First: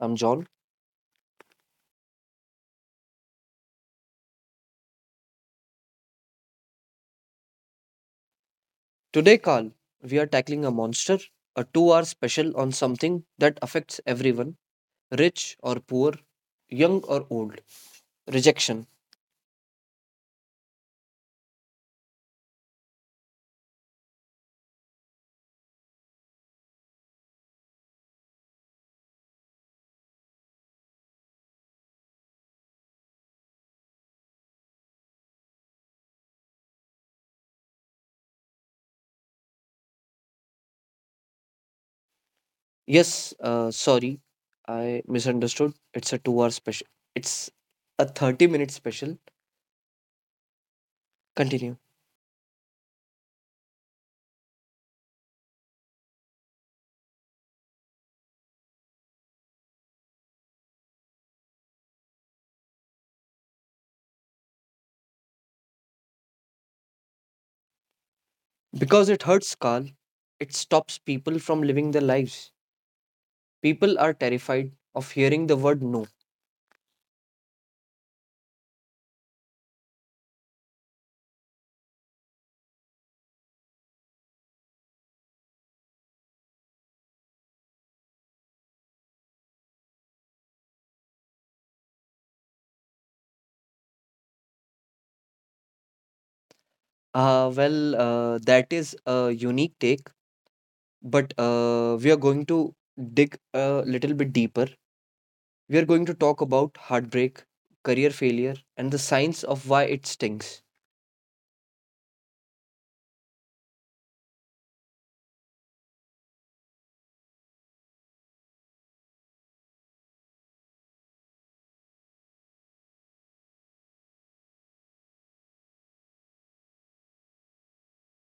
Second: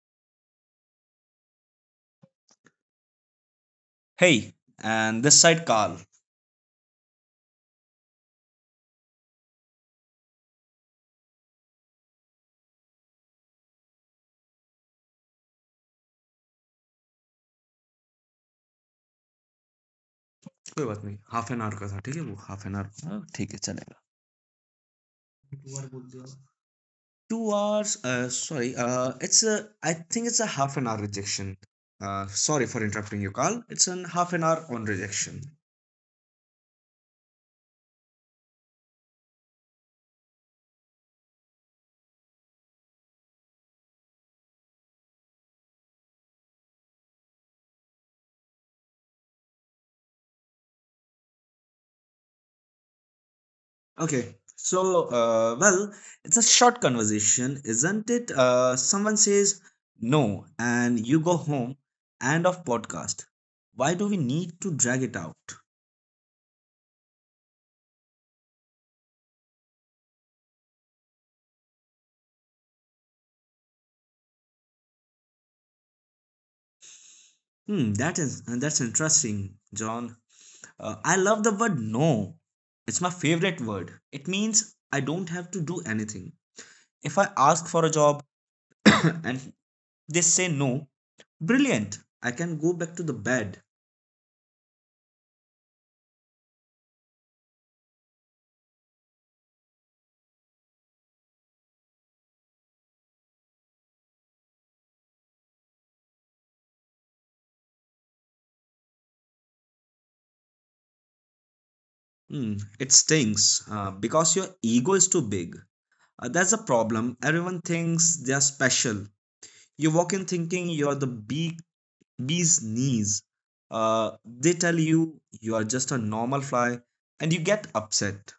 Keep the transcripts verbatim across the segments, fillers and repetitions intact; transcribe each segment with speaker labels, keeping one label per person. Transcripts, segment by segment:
Speaker 1: I'm John.
Speaker 2: Hey, and this side Carl.
Speaker 1: Today, Carl, we are tackling a monster, a two hour special on something that affects everyone, rich or poor, young or old. Rejection.
Speaker 2: कोई बात नहीं half an our का था ठीक है वो half an our ठीक है चलेगा two hours sorry it's I think it's a half an hour rejection sorry for interrupting you call it's an half an hour on rejection.
Speaker 1: Yes, uh, sorry, I misunderstood. It's a two hour special. It's a thirty minute special. Continue.
Speaker 2: Okay, so uh, well, it's a short conversation, isn't it? Uh, someone says no and you go home. End of podcast. Why do we need to drag it out?
Speaker 1: Because it hurts, Carl, it stops people from living their lives. People are terrified of hearing the word no.
Speaker 2: Hmm that is, that's interesting, John. Uh, I love the word no. It's my favorite word. It means I don't have to do anything. If I ask for a job and they say no, brilliant. I can go back to the bed.
Speaker 1: Uh, well, uh, that is a unique take. But uh, we are going to dig a little bit deeper. We are going to talk about heartbreak, career failure, and the signs of why it stings.
Speaker 2: Hmm, it stings uh, because your ego is too big. Uh, that's a problem. Everyone thinks they are special. You walk in thinking you're the bee, bee's knees. Uh, they tell you you are just a normal fly and you get upset.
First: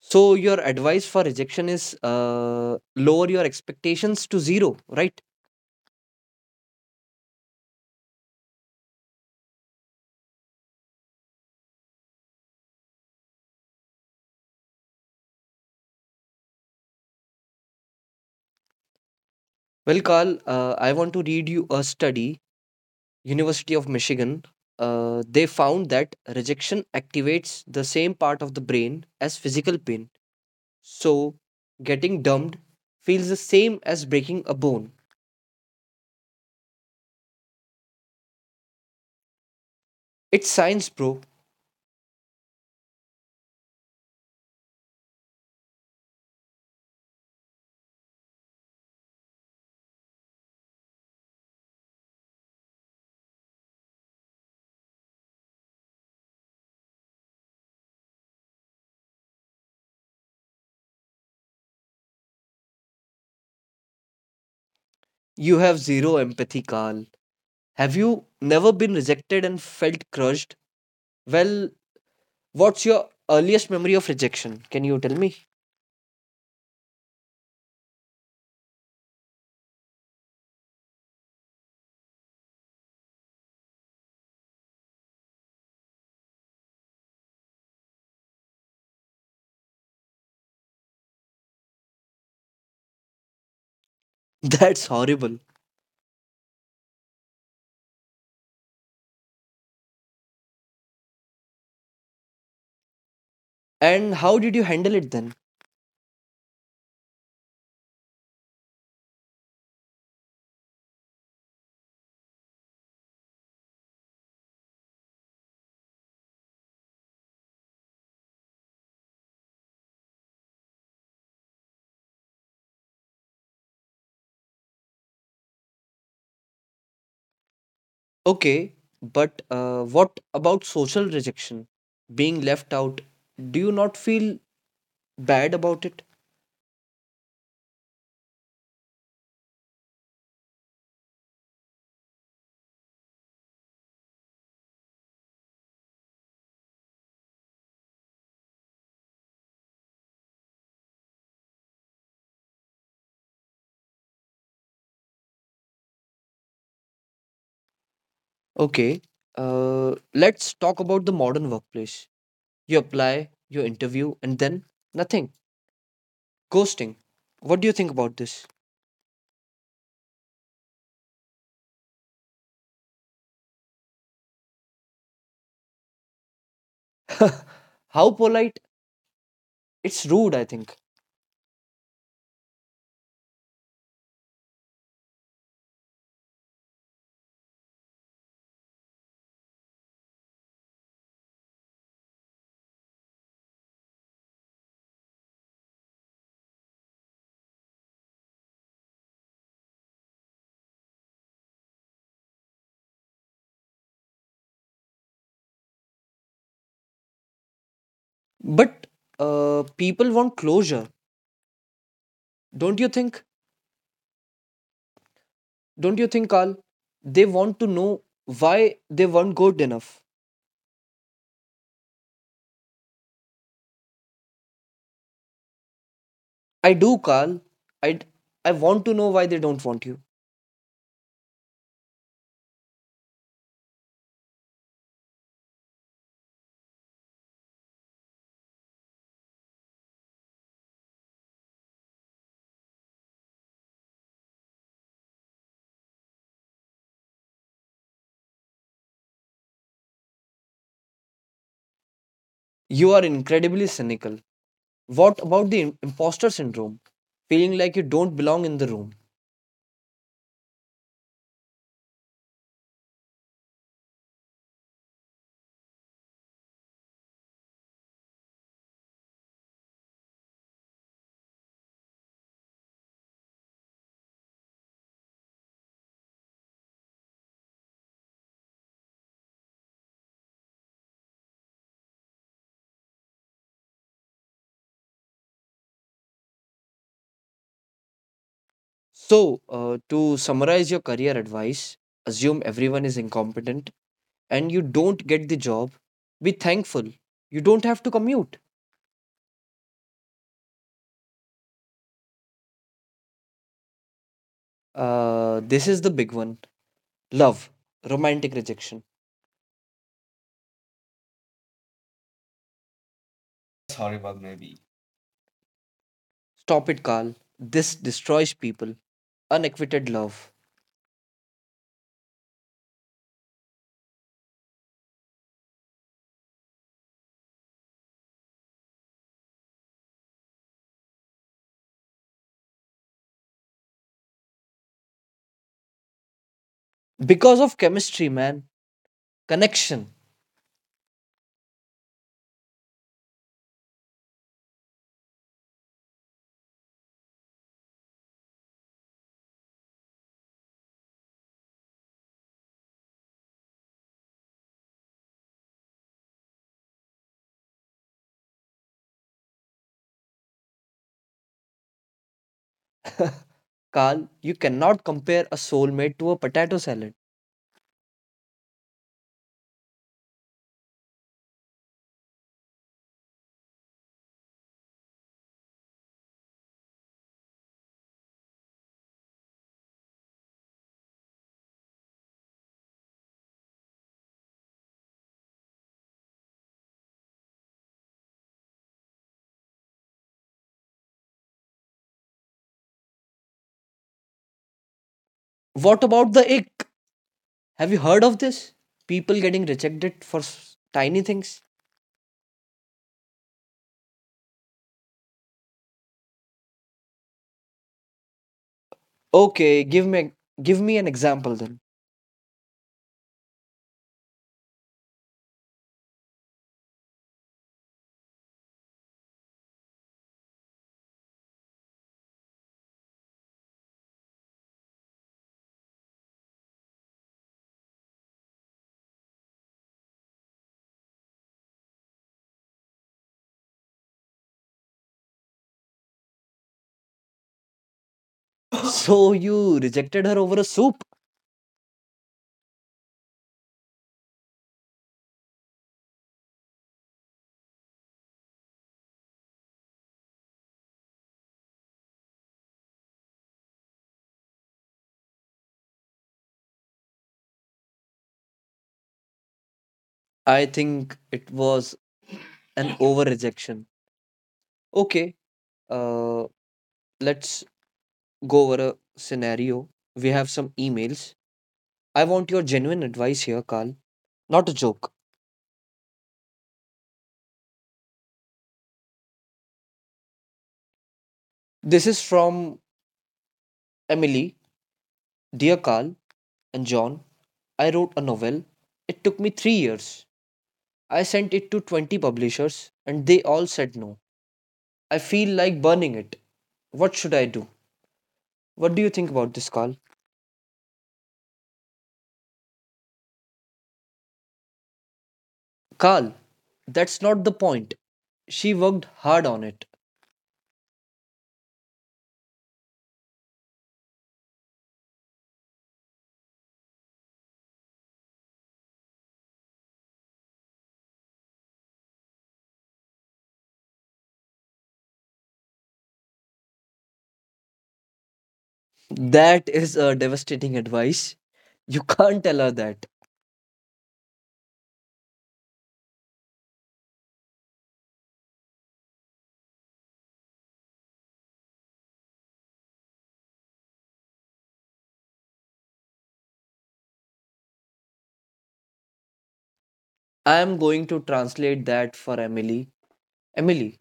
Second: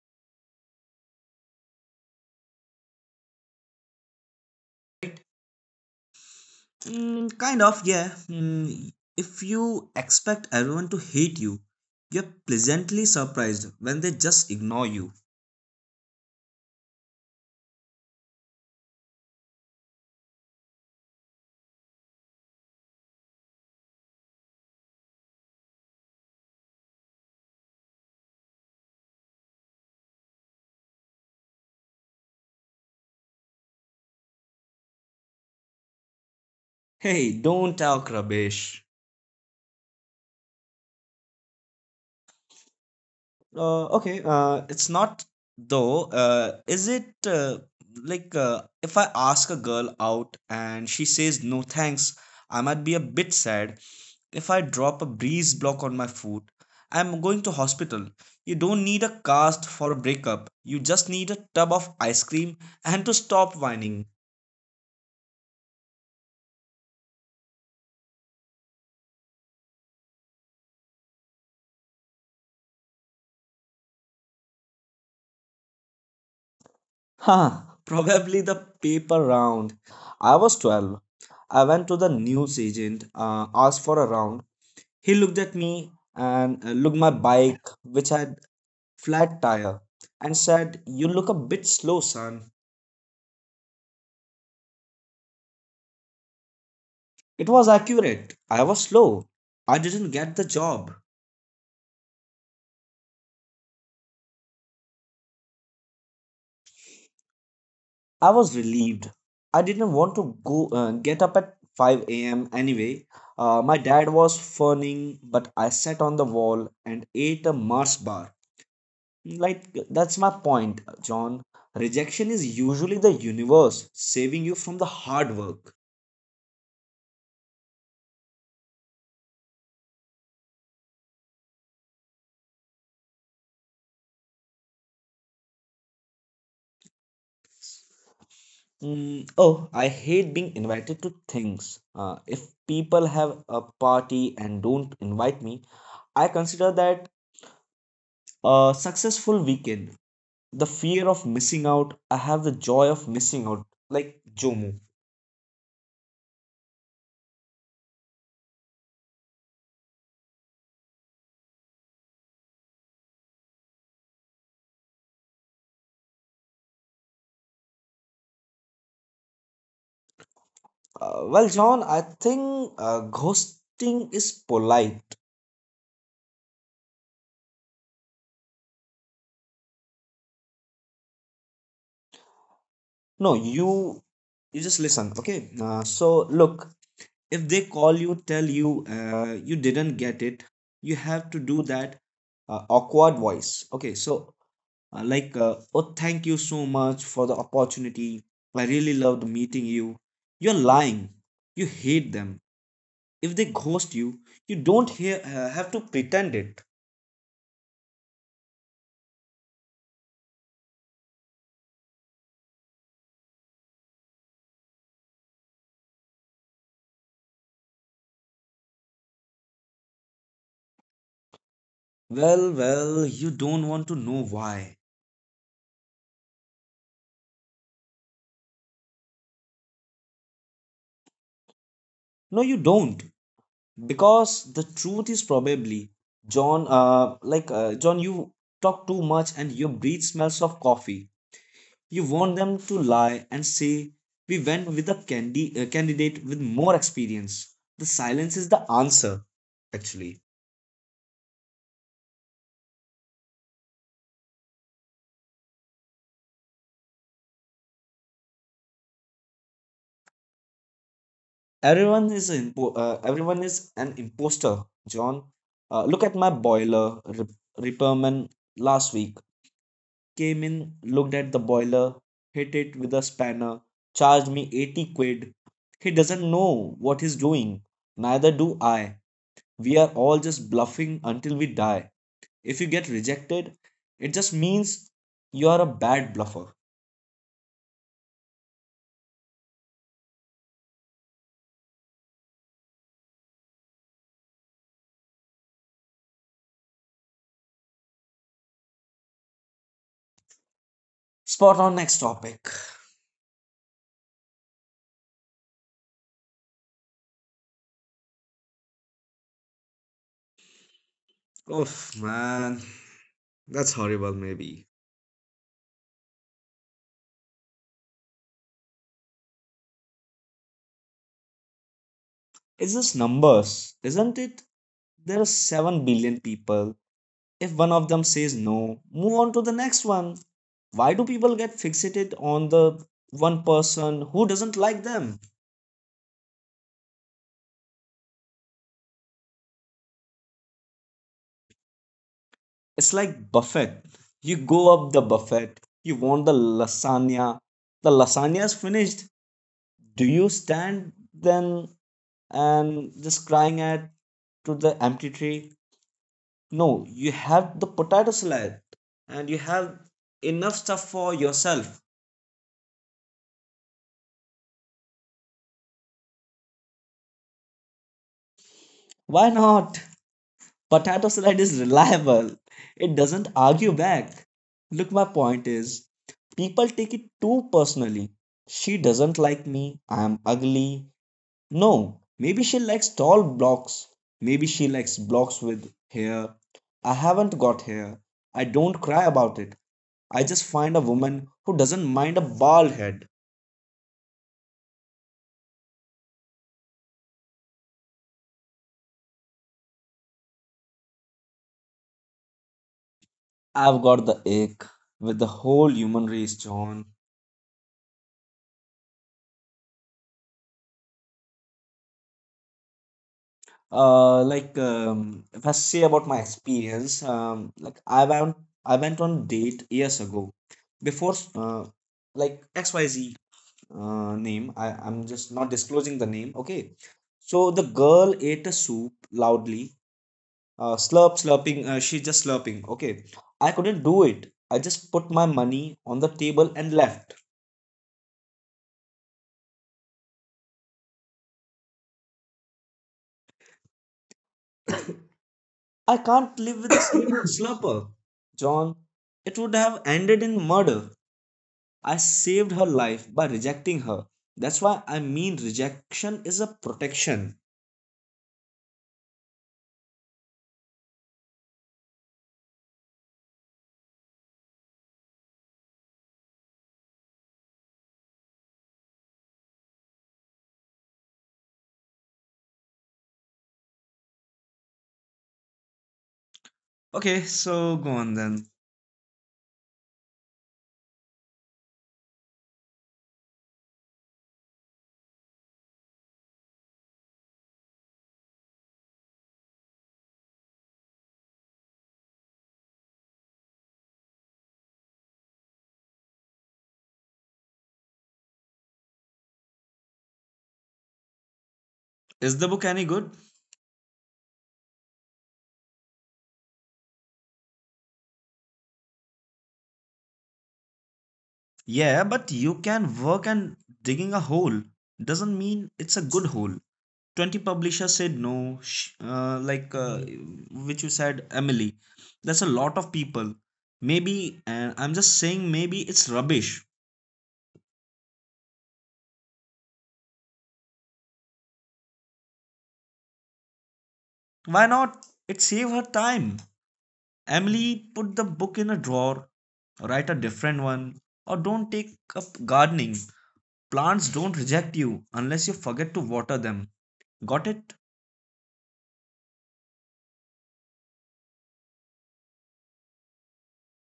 Speaker 1: So, your advice for rejection is uh, lower your expectations to zero, right?
Speaker 2: Right? Mm, kind of, yeah. Mm, if you expect everyone to hate you, you're pleasantly surprised when they just ignore you.
Speaker 1: Well, Carl, uh, I want to read you a study, University of Michigan. Uh, they found that rejection activates the same part of the brain as physical pain. So, getting dumped feels the same as breaking a bone.
Speaker 2: Hey, don't talk rubbish.
Speaker 1: It's science, bro.
Speaker 2: Uh, okay, uh, it's not though. Uh, is it uh, like uh, if I ask a girl out and she says no thanks, I might be a bit sad. If I drop a breeze block on my foot, I'm going to hospital. You don't need a cast for a breakup. You just need a tub of ice cream and to stop whining.
Speaker 1: You have zero empathy, Carl. Have you never been rejected and felt crushed? Well, what's your earliest memory of rejection? Can you tell me?
Speaker 2: Ha! Probably the paper round. I was twelve. I went to the news agent, uh, asked for a round. He looked at me and uh, looked my bike, which had flat tire, and said, "You look a bit slow, son."
Speaker 1: That's horrible.
Speaker 2: It was accurate. I was slow. I didn't get the job.
Speaker 1: And how did you handle it then?
Speaker 2: I was relieved. I didn't want to go uh, get up at five a m anyway. Uh, my dad was fawning, but I sat on the wall and ate a Mars bar. Like, that's my point, John. Rejection is usually the universe saving you from the hard work.
Speaker 1: Okay, but uh, what about social rejection? Being left out, do you not feel bad about it?
Speaker 2: Mm, oh, I hate being invited to things. Uh, if people have a party and don't invite me, I consider that a successful weekend. The fear of missing out. I have the joy of missing out, like Jomo.
Speaker 1: Okay, uh, let's talk about the modern workplace. You apply, you interview, and then nothing. Ghosting. What do you think about this?
Speaker 2: Uh, well, John, I think uh, ghosting is polite.
Speaker 1: How polite. It's rude, I think.
Speaker 2: No, you you just listen, okay? Uh, so look, if they call you, tell you uh, you didn't get it, you have to do that uh, awkward voice. Okay, so uh, like uh, oh thank you so much for the opportunity. I really loved meeting you. You're lying. You hate them. If they ghost you, you don't hear, uh, have to pretend it.
Speaker 1: But uh, people want closure, don't you think? Don't you think, Carl? They want to know why they weren't good enough.
Speaker 2: Well, well, you don't want to know why.
Speaker 1: I do, Carl. I I want to know why they don't want you.
Speaker 2: No, you don't. Because the truth is probably, John, uh, like, uh, John, you talk too much and your breath smells of coffee. You want them to lie and say, we went with a candi- uh, candidate with more experience. The silence is the answer, actually.
Speaker 1: You are incredibly cynical. What about the im- imposter syndrome? Feeling like you don't belong in the room.
Speaker 2: Everyone is an impo- uh, everyone is an imposter, John. Uh, look at my boiler. Rip- repairman last week came in, looked at the boiler, hit it with a spanner, charged me eighty quid. He doesn't know what he's doing. Neither do I. We are all just bluffing until we die. If you get rejected, it just means you are a bad bluffer.
Speaker 1: So, uh, to summarize your career advice, assume everyone is incompetent and you don't get the job. Be thankful. You don't have to commute.
Speaker 2: Spot on, next topic.
Speaker 1: Uh, this is the big one. Love, romantic rejection.
Speaker 2: Oh man, that's
Speaker 1: Sorry,
Speaker 2: horrible,
Speaker 1: horrible, maybe.
Speaker 2: maybe.
Speaker 1: Stop it, Carl. This destroys people. Unrequited love.
Speaker 2: It's just numbers, isn't it? There are seven billion people. If one of them says no, move on to the next one. Why do people get fixated on the one person who doesn't like them?
Speaker 1: Because of chemistry, man. Connection.
Speaker 2: It's like buffet. You go up the buffet, you want the lasagna. The lasagna is finished. Do you stand then and just crying at to the empty tray? No, you have the potato salad and you have enough stuff for yourself.
Speaker 1: Carl, you cannot compare a soulmate to a potato salad.
Speaker 2: Why not? Potato salad is reliable. It doesn't argue back. Look, my point is people take it too personally. She doesn't like me. I am ugly. No, maybe she likes tall blocks. Maybe she likes blocks with hair. I haven't got hair. I don't cry about it. I just find a woman who doesn't mind a bald head.
Speaker 1: What about the ick? Have you heard of this? People getting rejected for s- tiny things?
Speaker 2: I've got the ache with the whole human race, John.
Speaker 1: Okay, give me give me an example then.
Speaker 2: Uh, like um, if I say about my experience, um, like I went I went on date years ago, before uh, like X Y Z uh, name. I I'm just not disclosing the name. Okay, so the girl ate a soup loudly, uh, slurp slurping. Uh, she just slurping. Okay, I couldn't do it. I just put my money on the table and left.
Speaker 1: So you rejected her over a soup?
Speaker 2: I can't live with a slur- slurper, John. It would have ended in murder. I saved her life by rejecting her. That's why I mean rejection is a protection.
Speaker 1: I think it was an over rejection. Okay, Uh, let's go over a scenario. We have some emails. I want your genuine advice here, Carl, not a joke.
Speaker 2: Okay, so go on then.
Speaker 1: This is from Emily. Dear Carl and John, I wrote a novel. It took me three years. I sent it to twenty publishers and they all said no. I feel like burning it. What should I do? What do you think about this, Carl?
Speaker 2: Is the book any good?
Speaker 1: Carl, that's not the point. She worked hard on it.
Speaker 2: Yeah, but you can work and digging a hole doesn't mean it's a good hole. twenty publishers said no, sh- uh, like uh, which you said, Emily. That's a lot of people. Maybe, and I'm just saying, maybe it's rubbish.
Speaker 1: That is a devastating advice. You can't tell her that.
Speaker 2: Why not? It saved her time. Emily, put the book in a drawer, write a different one, or don't take up gardening. Plants don't reject you unless you forget to water them. Got it?
Speaker 1: I'm going to translate that for Emily. Emily,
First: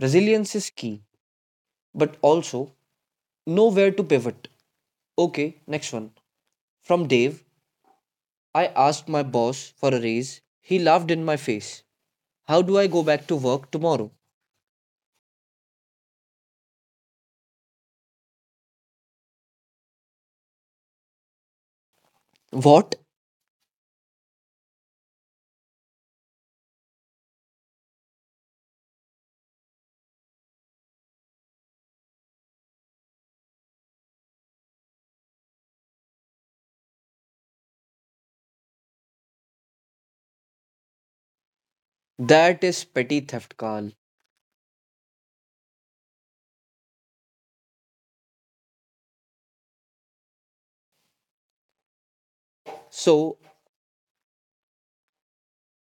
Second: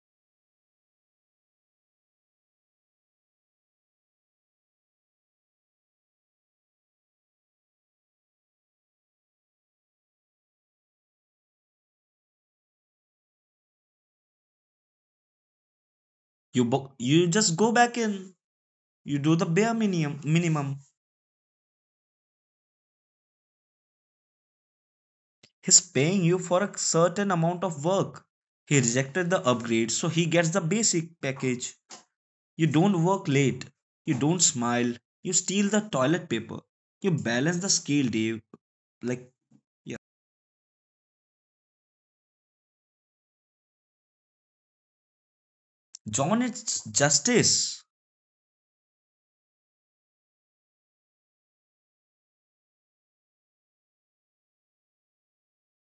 Speaker 1: resilience is key, but also know where to pivot. Okay, next one. From Dave, I asked my boss for a raise. He laughed in my face. How do I go back to work tomorrow?
Speaker 2: You bo- you just go back in. You do the bare minimum. Minimum.
Speaker 1: What?
Speaker 2: He's paying you for a certain amount of work. He rejected the upgrade, so he gets the basic package. You don't work late. You don't smile. You steal the toilet paper. You balance the scale, Dave. Like yeah,
Speaker 1: That is petty theft, Carl.
Speaker 2: John, it's justice.
Speaker 1: So,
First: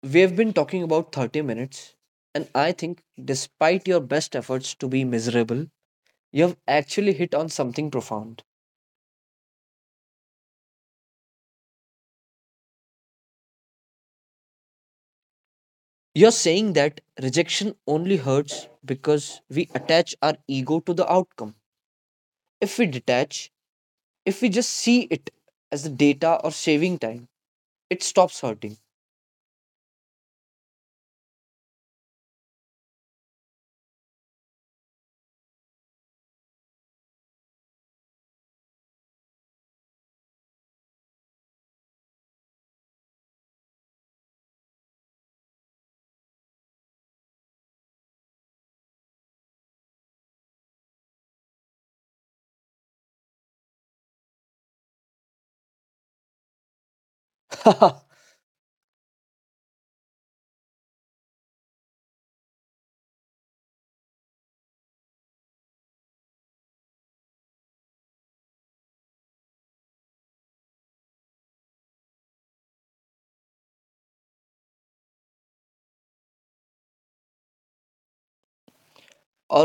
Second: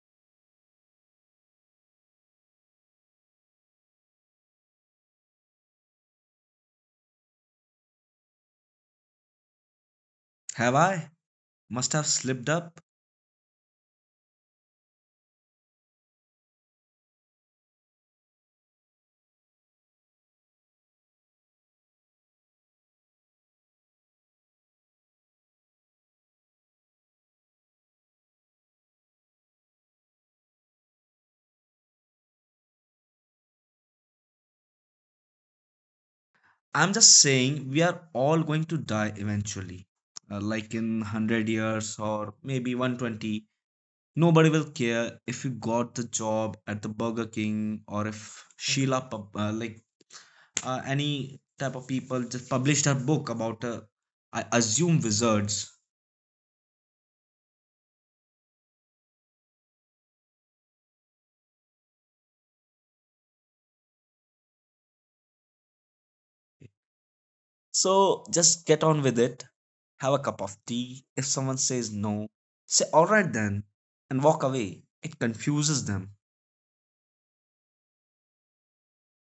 Speaker 1: we have been talking about thirty minutes, and I think despite your best efforts to be miserable, you have actually hit on something profound.
Speaker 2: Have I? Must have slipped up.
Speaker 1: You're saying that rejection only hurts because we attach our ego to the outcome. If we detach, if we just see it as the data or saving time, it stops hurting.
Speaker 2: I'm just saying we are all going to die eventually. Uh, like in one hundred years or maybe one twenty. Nobody will care if you got the job at the Burger King or if Sheila, pub- uh, like uh, any type of people, just published her book about, uh, I assume, wizards.
Speaker 1: All
Speaker 2: So just get on with it. Have a cup of tea. If someone says no, say, all right then, and walk away. It confuses them.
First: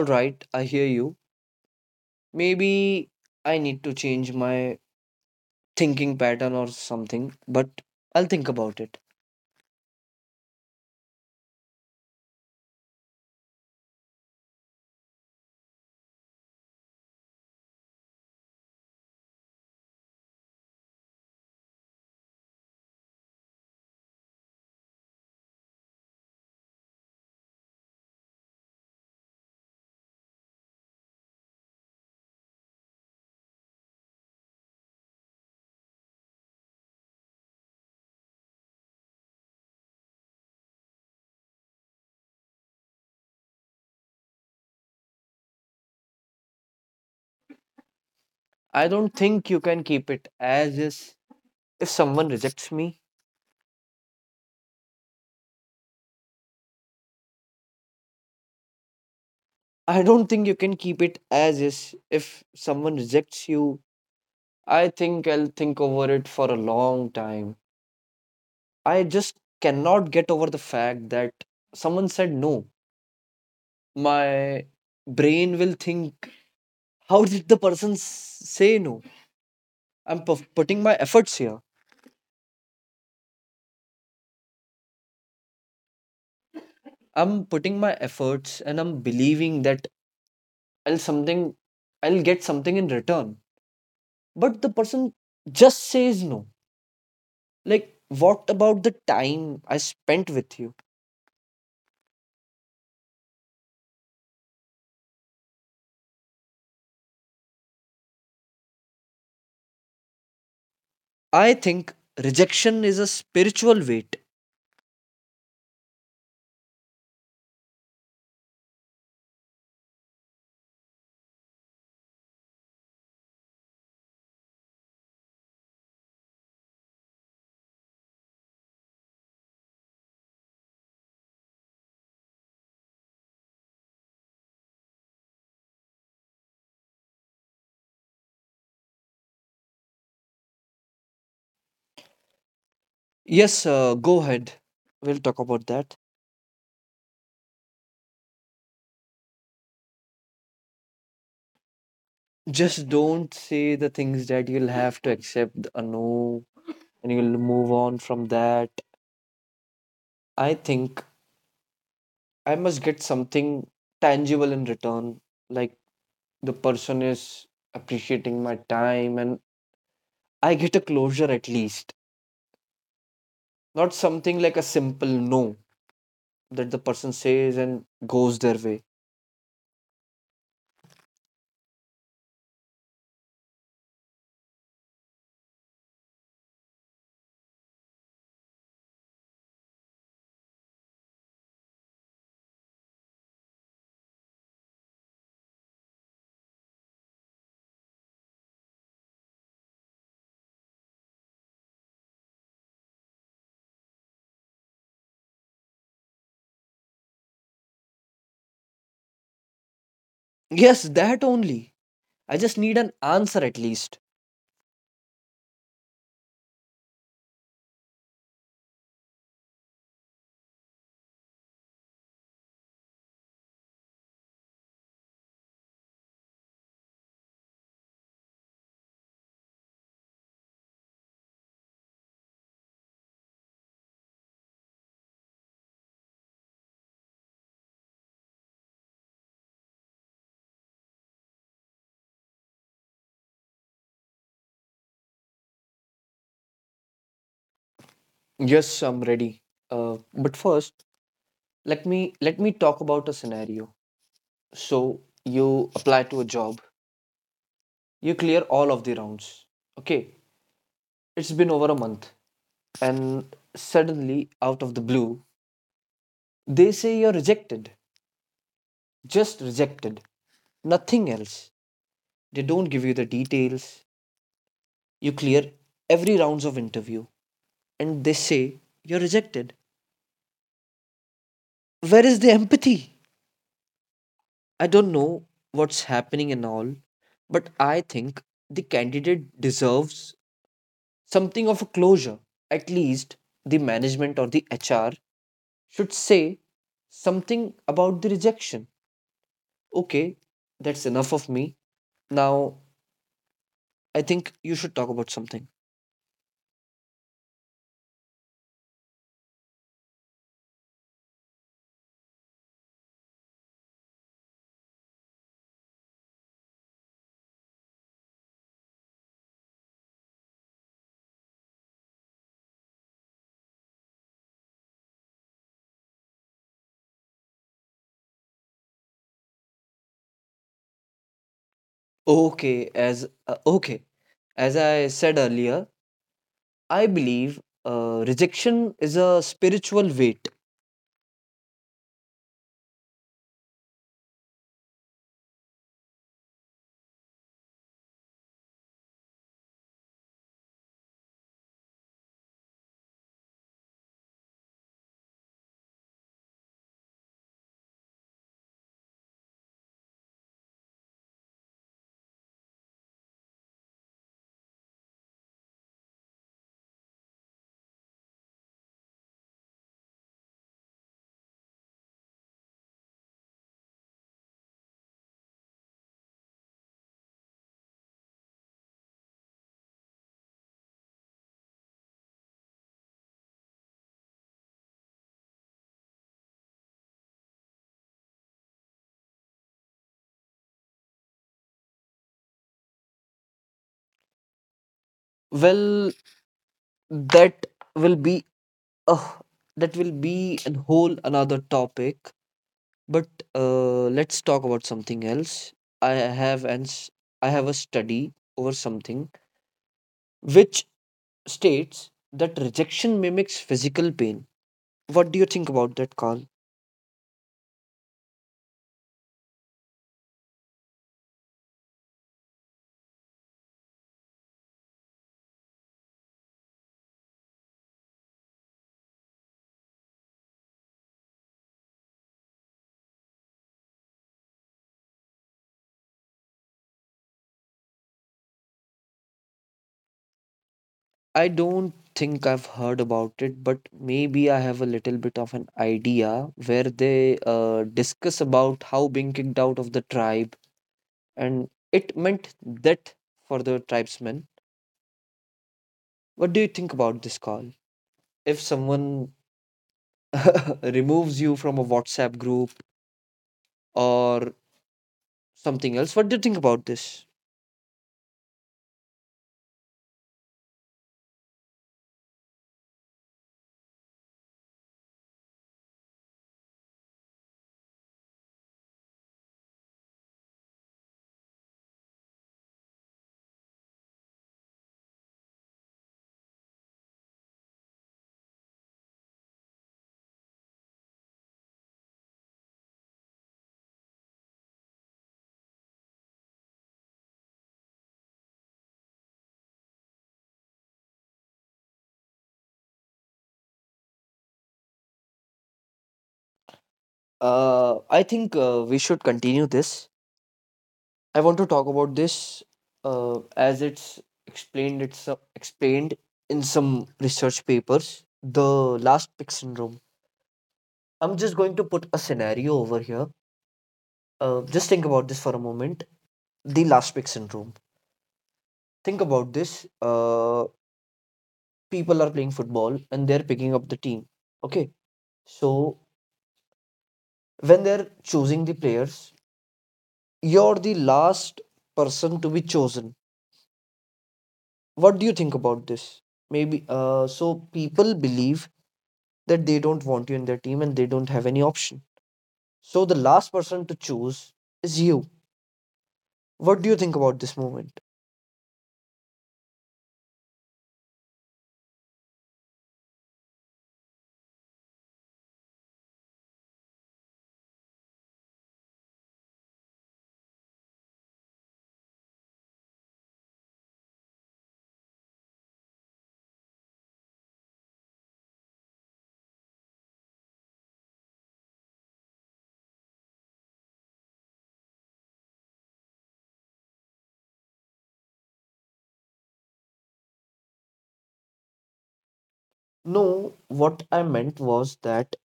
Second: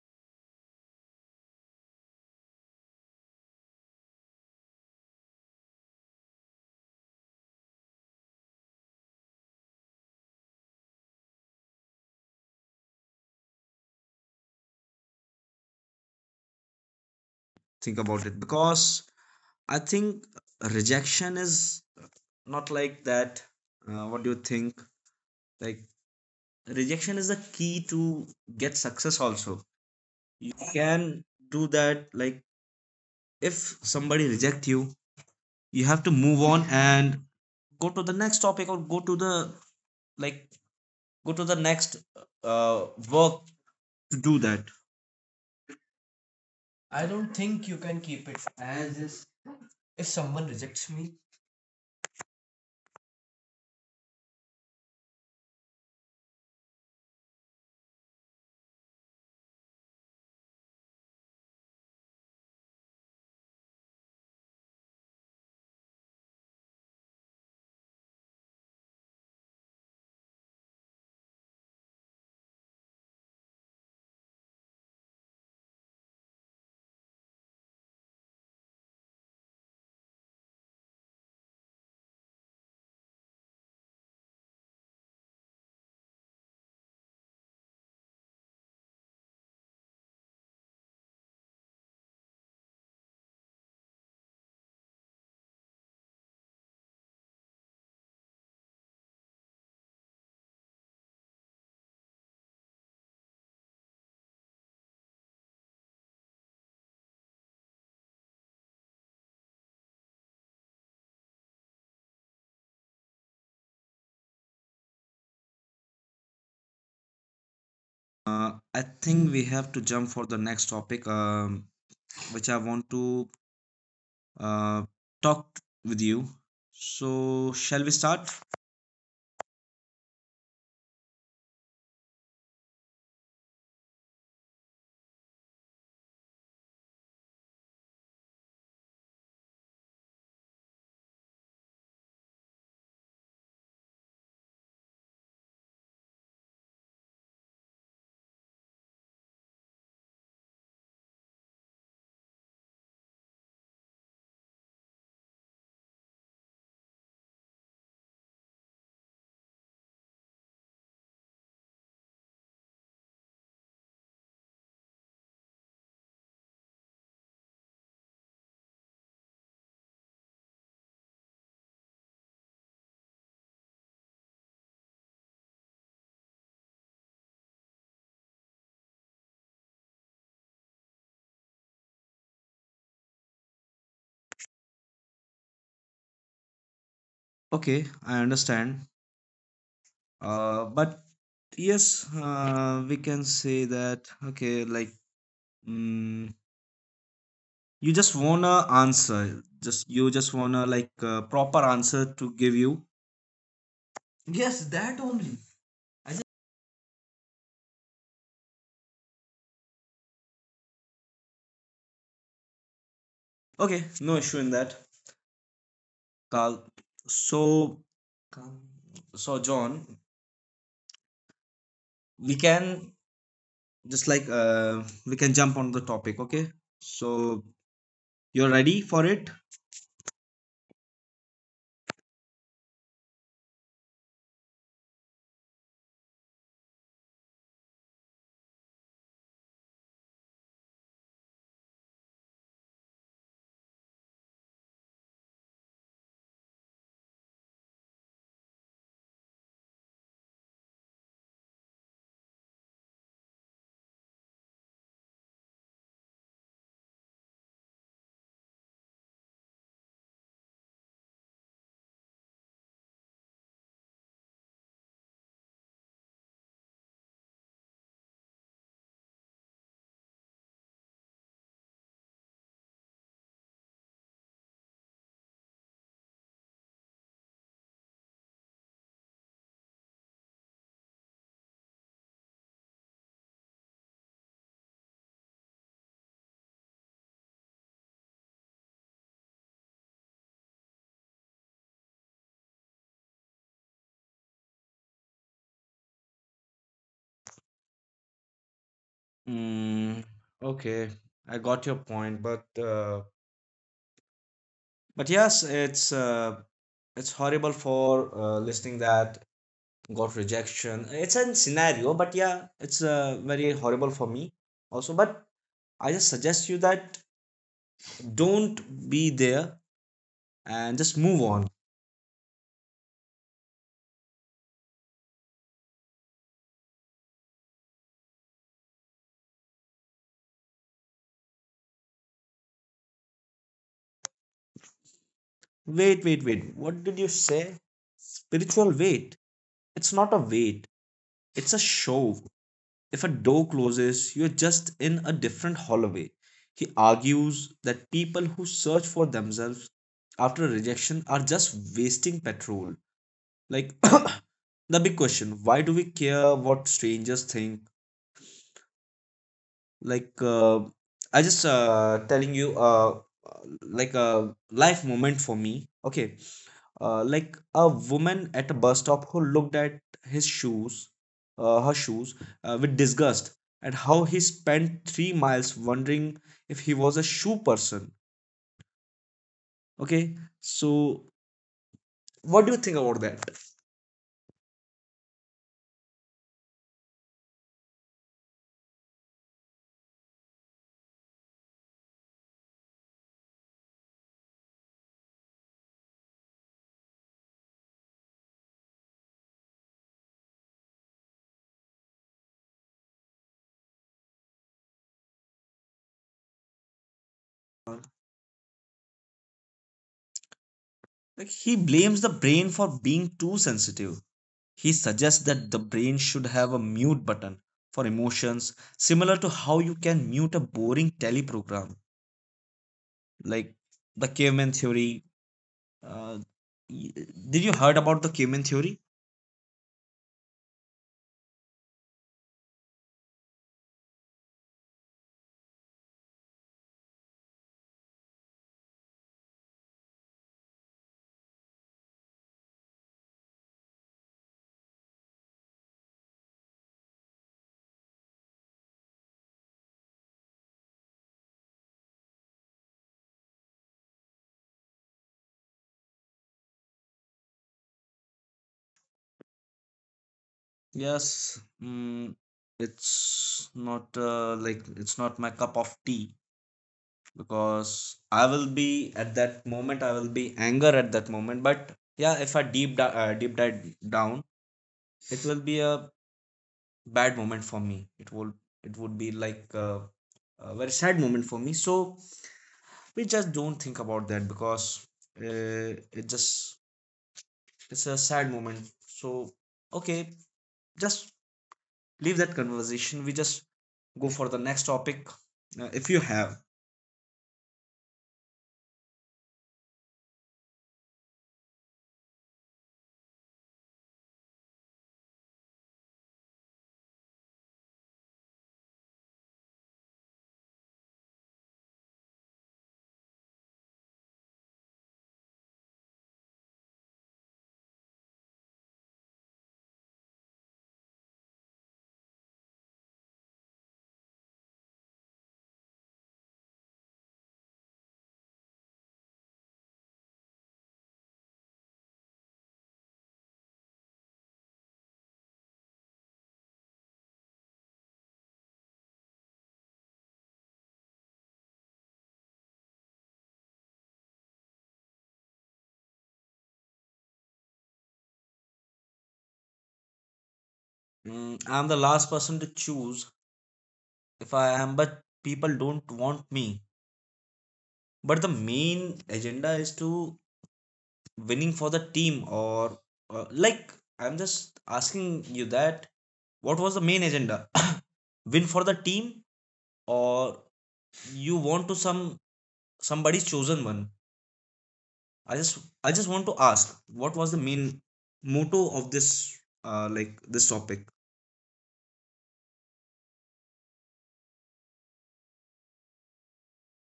Speaker 1: right, I hear you. Maybe I need to change my thinking pattern or something, but I'll think about it.
Speaker 2: Think about it because I think rejection is not like that. Uh, what do you think? Like rejection is the key to get success. Also, you can do that. Like if somebody reject you, you have to move on and go to the next topic or go to the like go to the next uh, work to do that.
Speaker 1: I
Speaker 2: I
Speaker 1: don't
Speaker 2: don't
Speaker 1: think you
Speaker 2: think you
Speaker 1: can
Speaker 2: can
Speaker 1: keep
Speaker 2: keep
Speaker 1: it
Speaker 2: it
Speaker 1: as
Speaker 2: as
Speaker 1: is
Speaker 2: is.
Speaker 1: if
Speaker 2: If
Speaker 1: someone
Speaker 2: someone
Speaker 1: rejects
Speaker 2: rejects
Speaker 1: me.
Speaker 2: me,
Speaker 1: I don't think you can keep it as is if someone rejects you. I think I'll think over it for a long time. I just cannot get over the fact that someone said no. My brain will think, how did the person s- say no? I'm pu- putting my efforts here. I'm putting my efforts and I'm believing that I'll something I'll get something in return. But the person just says no. Like what about the time I spent with you? I think rejection is a spiritual weight.
Speaker 2: Uh, I think we have to jump for the next topic. Um, which I want to uh, talk with you. So, shall we start?
Speaker 1: Yes, uh, go ahead. We'll talk about that. Just don't say the things that you'll have to accept a no and you'll move on from that. I think I must get something tangible in return, like the person is appreciating my time and I get a closure at least. Not something like a simple no that the person says and goes their way.
Speaker 2: Okay, I understand. Uh, but yes, uh, we can say that. Okay, like mm, you just wanna answer. Just you just wanna like uh, proper answer to give you.
Speaker 1: Yes, that
Speaker 2: Yes, that
Speaker 1: only.
Speaker 2: only.
Speaker 1: I just need an
Speaker 2: I just.
Speaker 1: answer at least.
Speaker 2: Okay, no issue in that, Carl. So, come. So John, we can just like uh, we can jump on the topic. Okay, so you're ready for it?
Speaker 1: Yes, I'm ready. Uh, but first, let me let me talk about a scenario. So you apply to a job, you clear all of the rounds. Okay, it's been over a month, and suddenly, out of the blue, they say you're rejected. Just rejected, nothing else. They don't give you the details. You clear every rounds of interview and they say you're rejected. Where is the empathy? I don't know what's happening and all, but I think the candidate deserves something of a closure. At least the management or the H R should say something about the rejection. Okay, that's enough of me. Now, I think you should talk about something.
Speaker 2: Mm, okay, I got your point, but uh, but yes, it's uh, it's horrible for uh, listening that got rejection. It's a scenario, but yeah, it's uh, very horrible for me also. But I just suggest you that don't be there and just move on.
Speaker 1: Okay, as uh, okay, as I said earlier, I believe uh, rejection is a spiritual weight.
Speaker 2: Wait, wait, wait. What did you say? Spiritual weight. It's not a weight. It's a show. If a door closes, you're just in a different hallway. He argues that people who search for themselves after rejection are just wasting petrol. Like, the big question, why do we care what strangers think? Like, uh, I just uh, telling you, uh, like a life moment for me. Okay, uh, like a woman at a bus stop who looked at his shoes, uh, her shoes, uh, with disgust at how he spent three miles wondering if he was a shoe person. Okay, so what do you think about that?
Speaker 1: Well, that will be uh, that will be an whole another topic. But uh, let's talk about something else. I have and I have a study over something which states that rejection mimics physical pain. What do you think about that,
Speaker 2: Uh,
Speaker 1: Carl?
Speaker 2: Like he blames the brain for being too sensitive. He suggests that the brain should have a mute button for emotions, similar to how you can mute a boring teleprogram, like the caveman theory. Uh, y- did you heard about the Cayman theory?
Speaker 1: I don't think I've heard about it, but maybe I have a little bit of an idea where they uh, discuss about how being kicked out of the tribe and it meant that for the tribesmen. What do you think about this, Carl? If someone removes you from a WhatsApp group or something else. What do you think about this?
Speaker 2: Yes. Mm, it's not uh, like it's not my cup of tea because I will be at that moment, I will be anger at that moment. But yeah, if I deep di- uh, deep dive down, it will be a bad moment for me. It will it would be like a, a very sad moment for me. So we just don't think about that because uh, it just it's a sad moment. So okay, just leave that conversation. We just go for the next topic. Uh, if you have.
Speaker 1: Uh, I think uh, we should continue this. I want to talk about this uh, as it's explained. It's uh, explained in some research papers. The last pick syndrome. I'm just going to put a scenario over here. Uh, just think about this for a moment. The last pick syndrome. Think about this. Uh, people are playing football and they're picking up the team. Okay, so when they're choosing the players, you're the last person to be chosen. What do you think about this? Maybe uh, so people believe that they don't want you in their team and they don't have any option. So the last person to choose is you. What do you think about this movement?
Speaker 2: Mm, I'm the last person to choose, if I am, but people don't want me. But the main agenda is to winning for the team, or uh, like I'm just asking you that what was the main agenda win for the team, or you want to some somebody's chosen one? I just I just want to ask, what was the main motto of this, uh, like this topic?
Speaker 1: No, what I meant was that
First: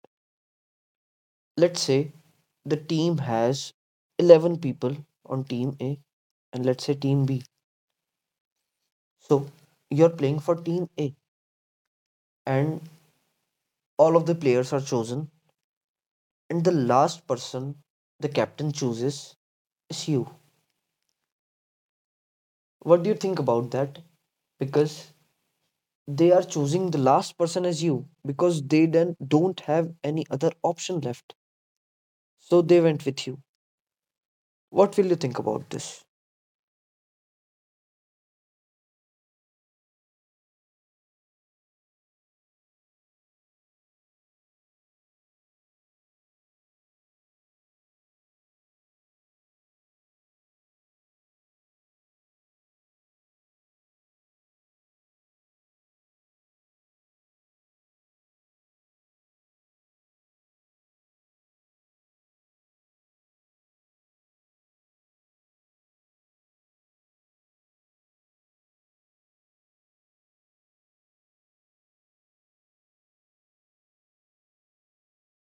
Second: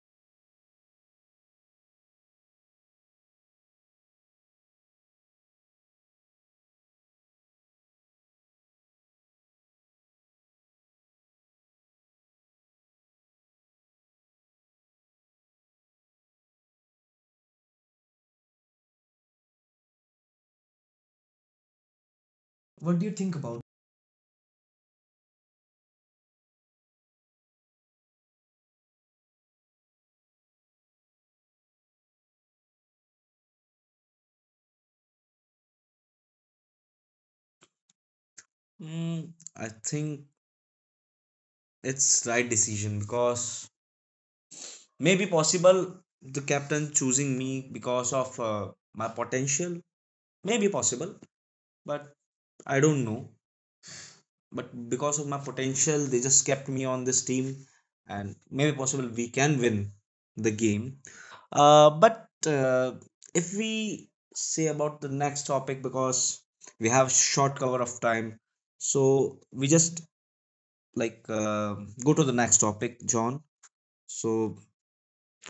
Speaker 1: let's say the team has eleven people on team A and let's say team B. So you're playing for team A and all of the players are chosen and the last person the captain chooses is you.
Speaker 2: What
Speaker 1: What
Speaker 2: do
Speaker 1: do
Speaker 2: you
Speaker 1: you
Speaker 2: think
Speaker 1: think
Speaker 2: about?
Speaker 1: about that? Because they are choosing the last person as you because they then don't have any other option left. So they went with you. What will you think about this?
Speaker 2: Mm, I think it's right decision, because maybe possible the captain choosing me because of uh, my potential. Maybe possible, but I don't know. But because of my potential, they just kept me on this team, and maybe possible we can win the game. Uh, but uh, if we say about the next topic, because we have short cover of time, so we just like uh, go to the next topic, John. So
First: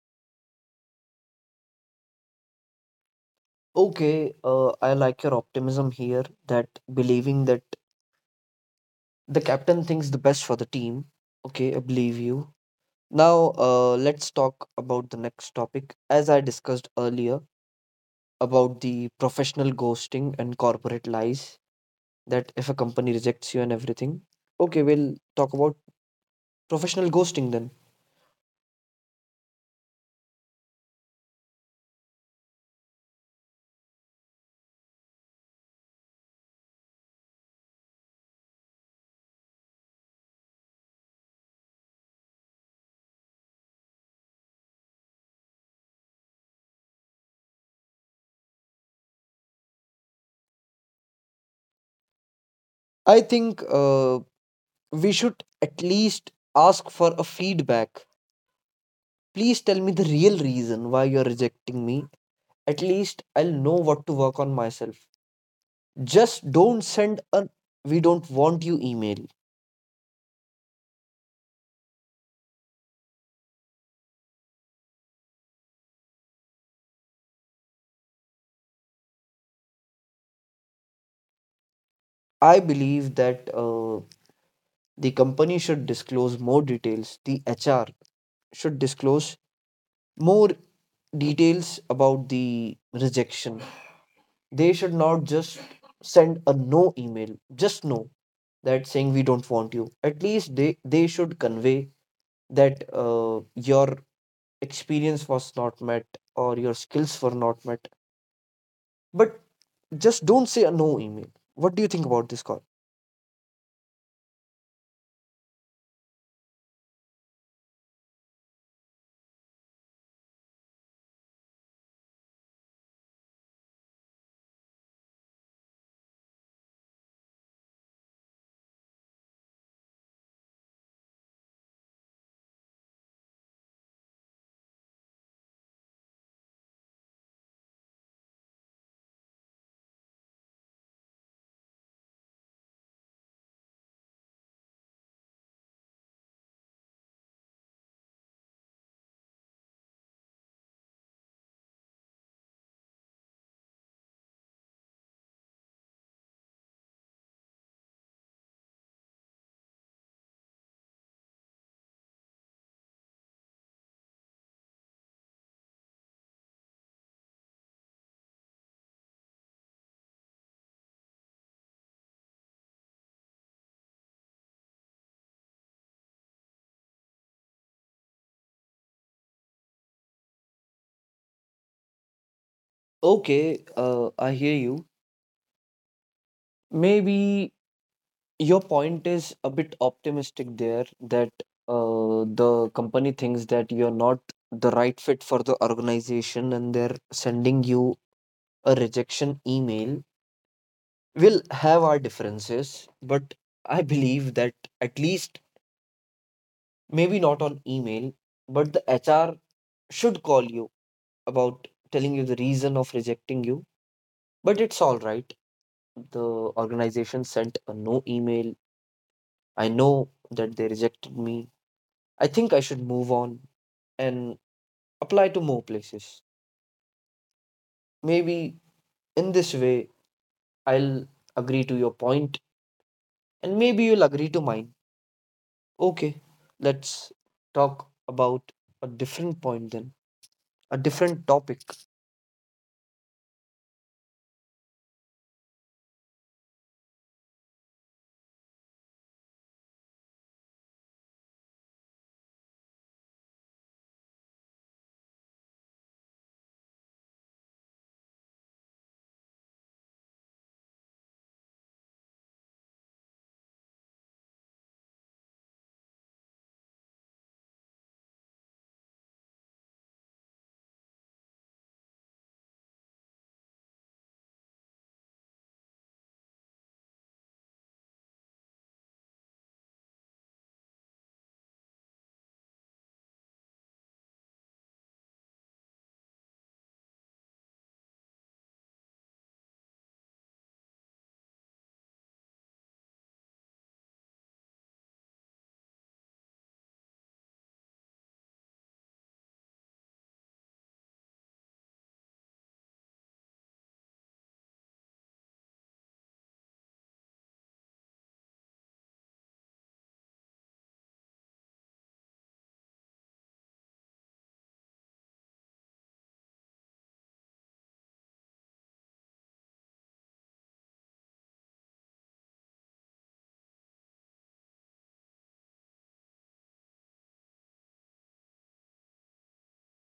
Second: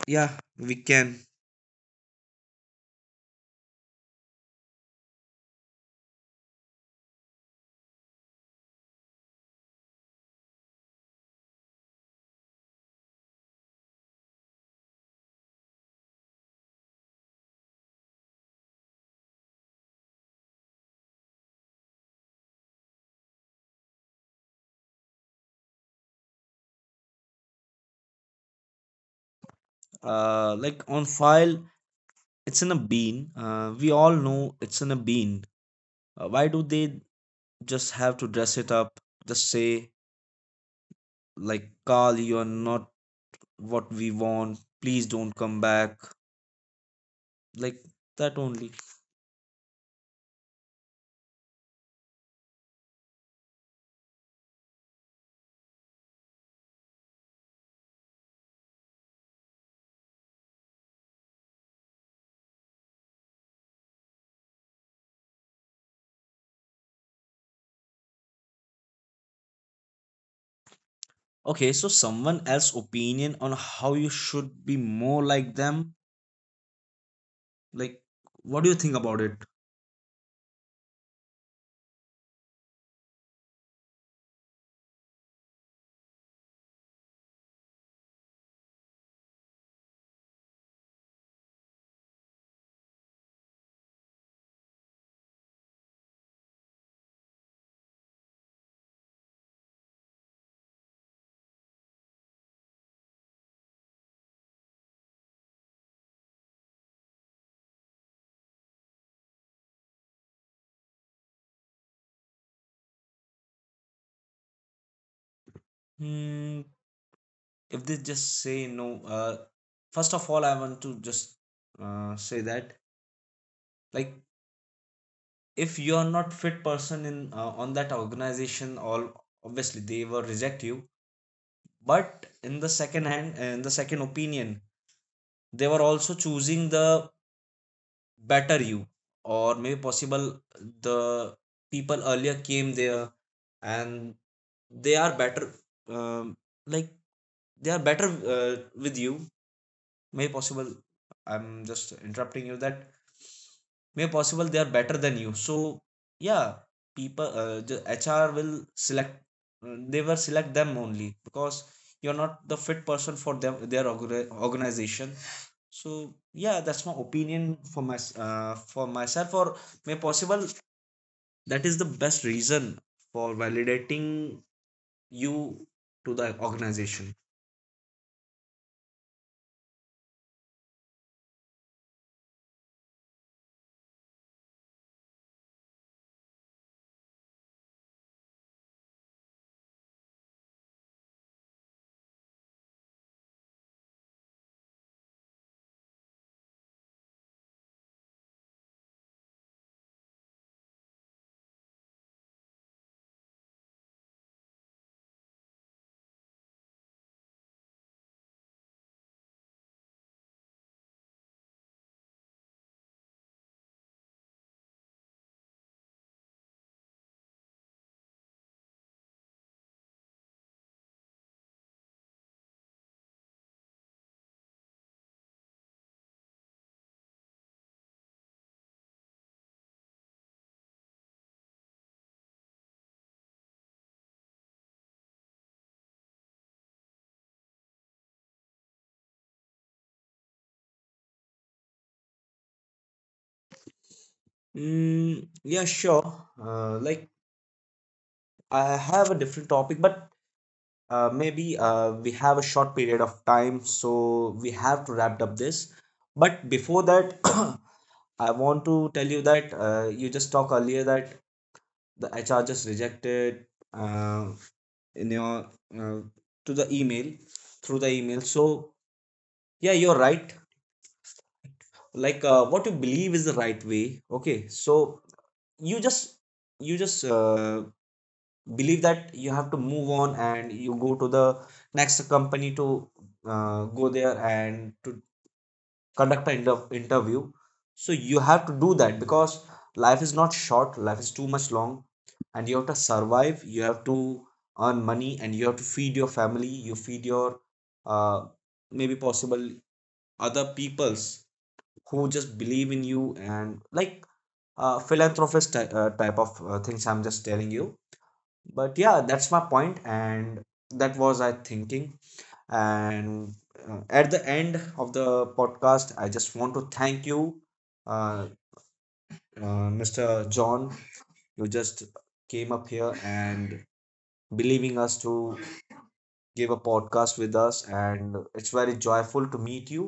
Speaker 2: yeah, we can.
Speaker 1: Okay, uh, I like your optimism here that believing that the captain thinks the best for the team. Okay, I believe you. Now, uh, let's talk about the next topic. As I discussed earlier about the professional ghosting and corporate lies, that if a company rejects you and everything. Okay, we'll talk about professional ghosting then.
Speaker 2: Uh like on file, it's in a bean. Uh, we all know it's in a bean. Uh, why do they just have to dress it up? Just say, like, Carl, you're not what we want, please don't come back, like that only.
Speaker 1: I think uh, we should at least ask for a feedback. Please tell me the real reason why you're rejecting me. At least I'll know what to work on myself. Just don't send a we don't want you email.
Speaker 2: Okay, so someone else opinion on how you should be more like them. Like, what do you think about it?
Speaker 1: I believe that uh, the company should disclose more details. The H R should disclose more details about the rejection. They should not just send a no email, just no, that saying we don't want you. At least they, they should convey that uh, your experience was not met or your skills were not met. But just don't say a no email. What do you think about this call?
Speaker 2: Hmm, if they just say no. uh, First of all, I want to just uh, say that, like, if you are not fit person in uh, on that organization, all obviously they will reject you. But in the second hand, in the second opinion, they were also choosing the better you. Or maybe possible the people earlier came there, and they are better. um, like they are better uh, with you. May possible, I'm just interrupting you that may possible they are better than you. So yeah, people, uh, the HR will select, uh, they will select them only because you're not the fit person for them, their orga- organization. So yeah, that's my opinion for my, uh, for myself. Or may possible that is the best reason for validating you to the organization.
Speaker 1: Okay, uh, I hear you. Maybe your point is a bit optimistic there that uh, the company thinks that you're not the right fit for the organization and they're sending you a rejection email. Will have our differences, but I believe that at least, maybe not on email, but the H R should call you about telling you the reason of rejecting you. But it's all right. The organization sent a no email. I know that they rejected me. I think I should move on and apply to more places. Maybe in this way, I'll agree to your point, and maybe you'll agree to mine. Okay, let's talk about a different point then, a different topic.
Speaker 2: Mm, yeah, sure. Uh, like, I have a different topic, but uh, maybe uh, we have a short period of time, so we have to wrap up this. But before that, I want to tell you that uh, you just talked earlier that the H R just rejected uh, in your uh, to the email, through the email. So yeah, you're right. Like, uh, what you believe is the right way. Okay, so you just you just uh, believe that you have to move on, and you go to the next company to uh, go there and to conduct an inter- interview. So you have to do that, because life is not short, life is too much long, and you have to survive, you have to earn money, and you have to feed your family, you feed your uh, maybe possible other peoples who just believe in you. And like, uh, philanthropist ty- uh, type of uh, things, I'm just telling you. But yeah, that's my point, and that was I thinking. And uh, at the end of the podcast, I just want to thank you, uh, uh, mr john. You just came up here and believing us to give a podcast with us, and it's very joyful to meet you.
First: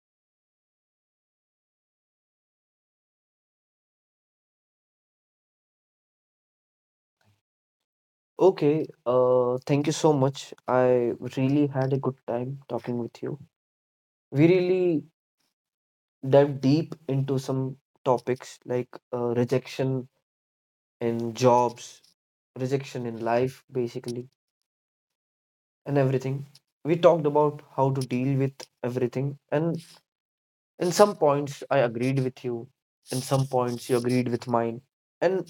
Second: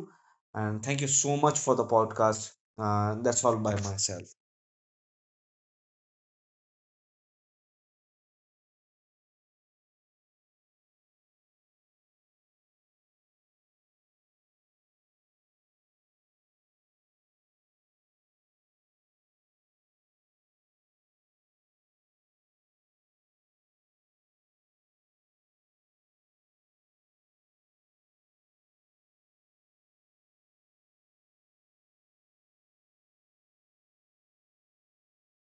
Speaker 2: And thank you so much for the podcast. Uh, that's all by myself.
Speaker 1: Okay, uh, thank you so much. I really had a good time talking with you. We really dive deep into some topics like uh, rejection in jobs, rejection in life, basically, and everything. We talked about how to deal with everything, and in some points, I agreed with you, in some points, you agreed with mine. And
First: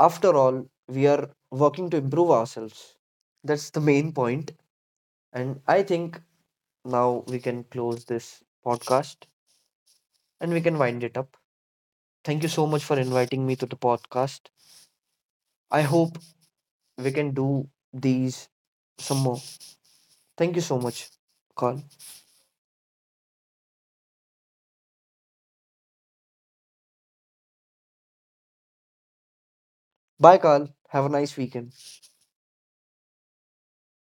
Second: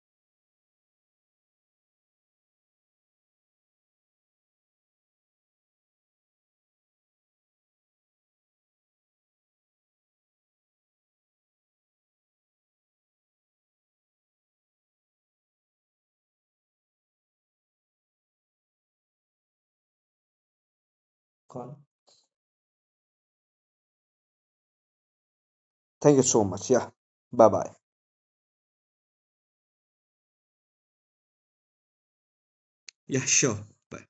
Speaker 1: after all, we are working to improve ourselves. That's the main point. And I think now we can close this podcast and we can wind it up. Thank you so much for inviting me to the podcast. I hope we can do these some more. Thank you so much, Carl.
Speaker 2: Thank you so much, yeah. Bye bye.
Speaker 1: Bye, Carl. Have a nice weekend.
Speaker 2: Yeah, sure. Bye.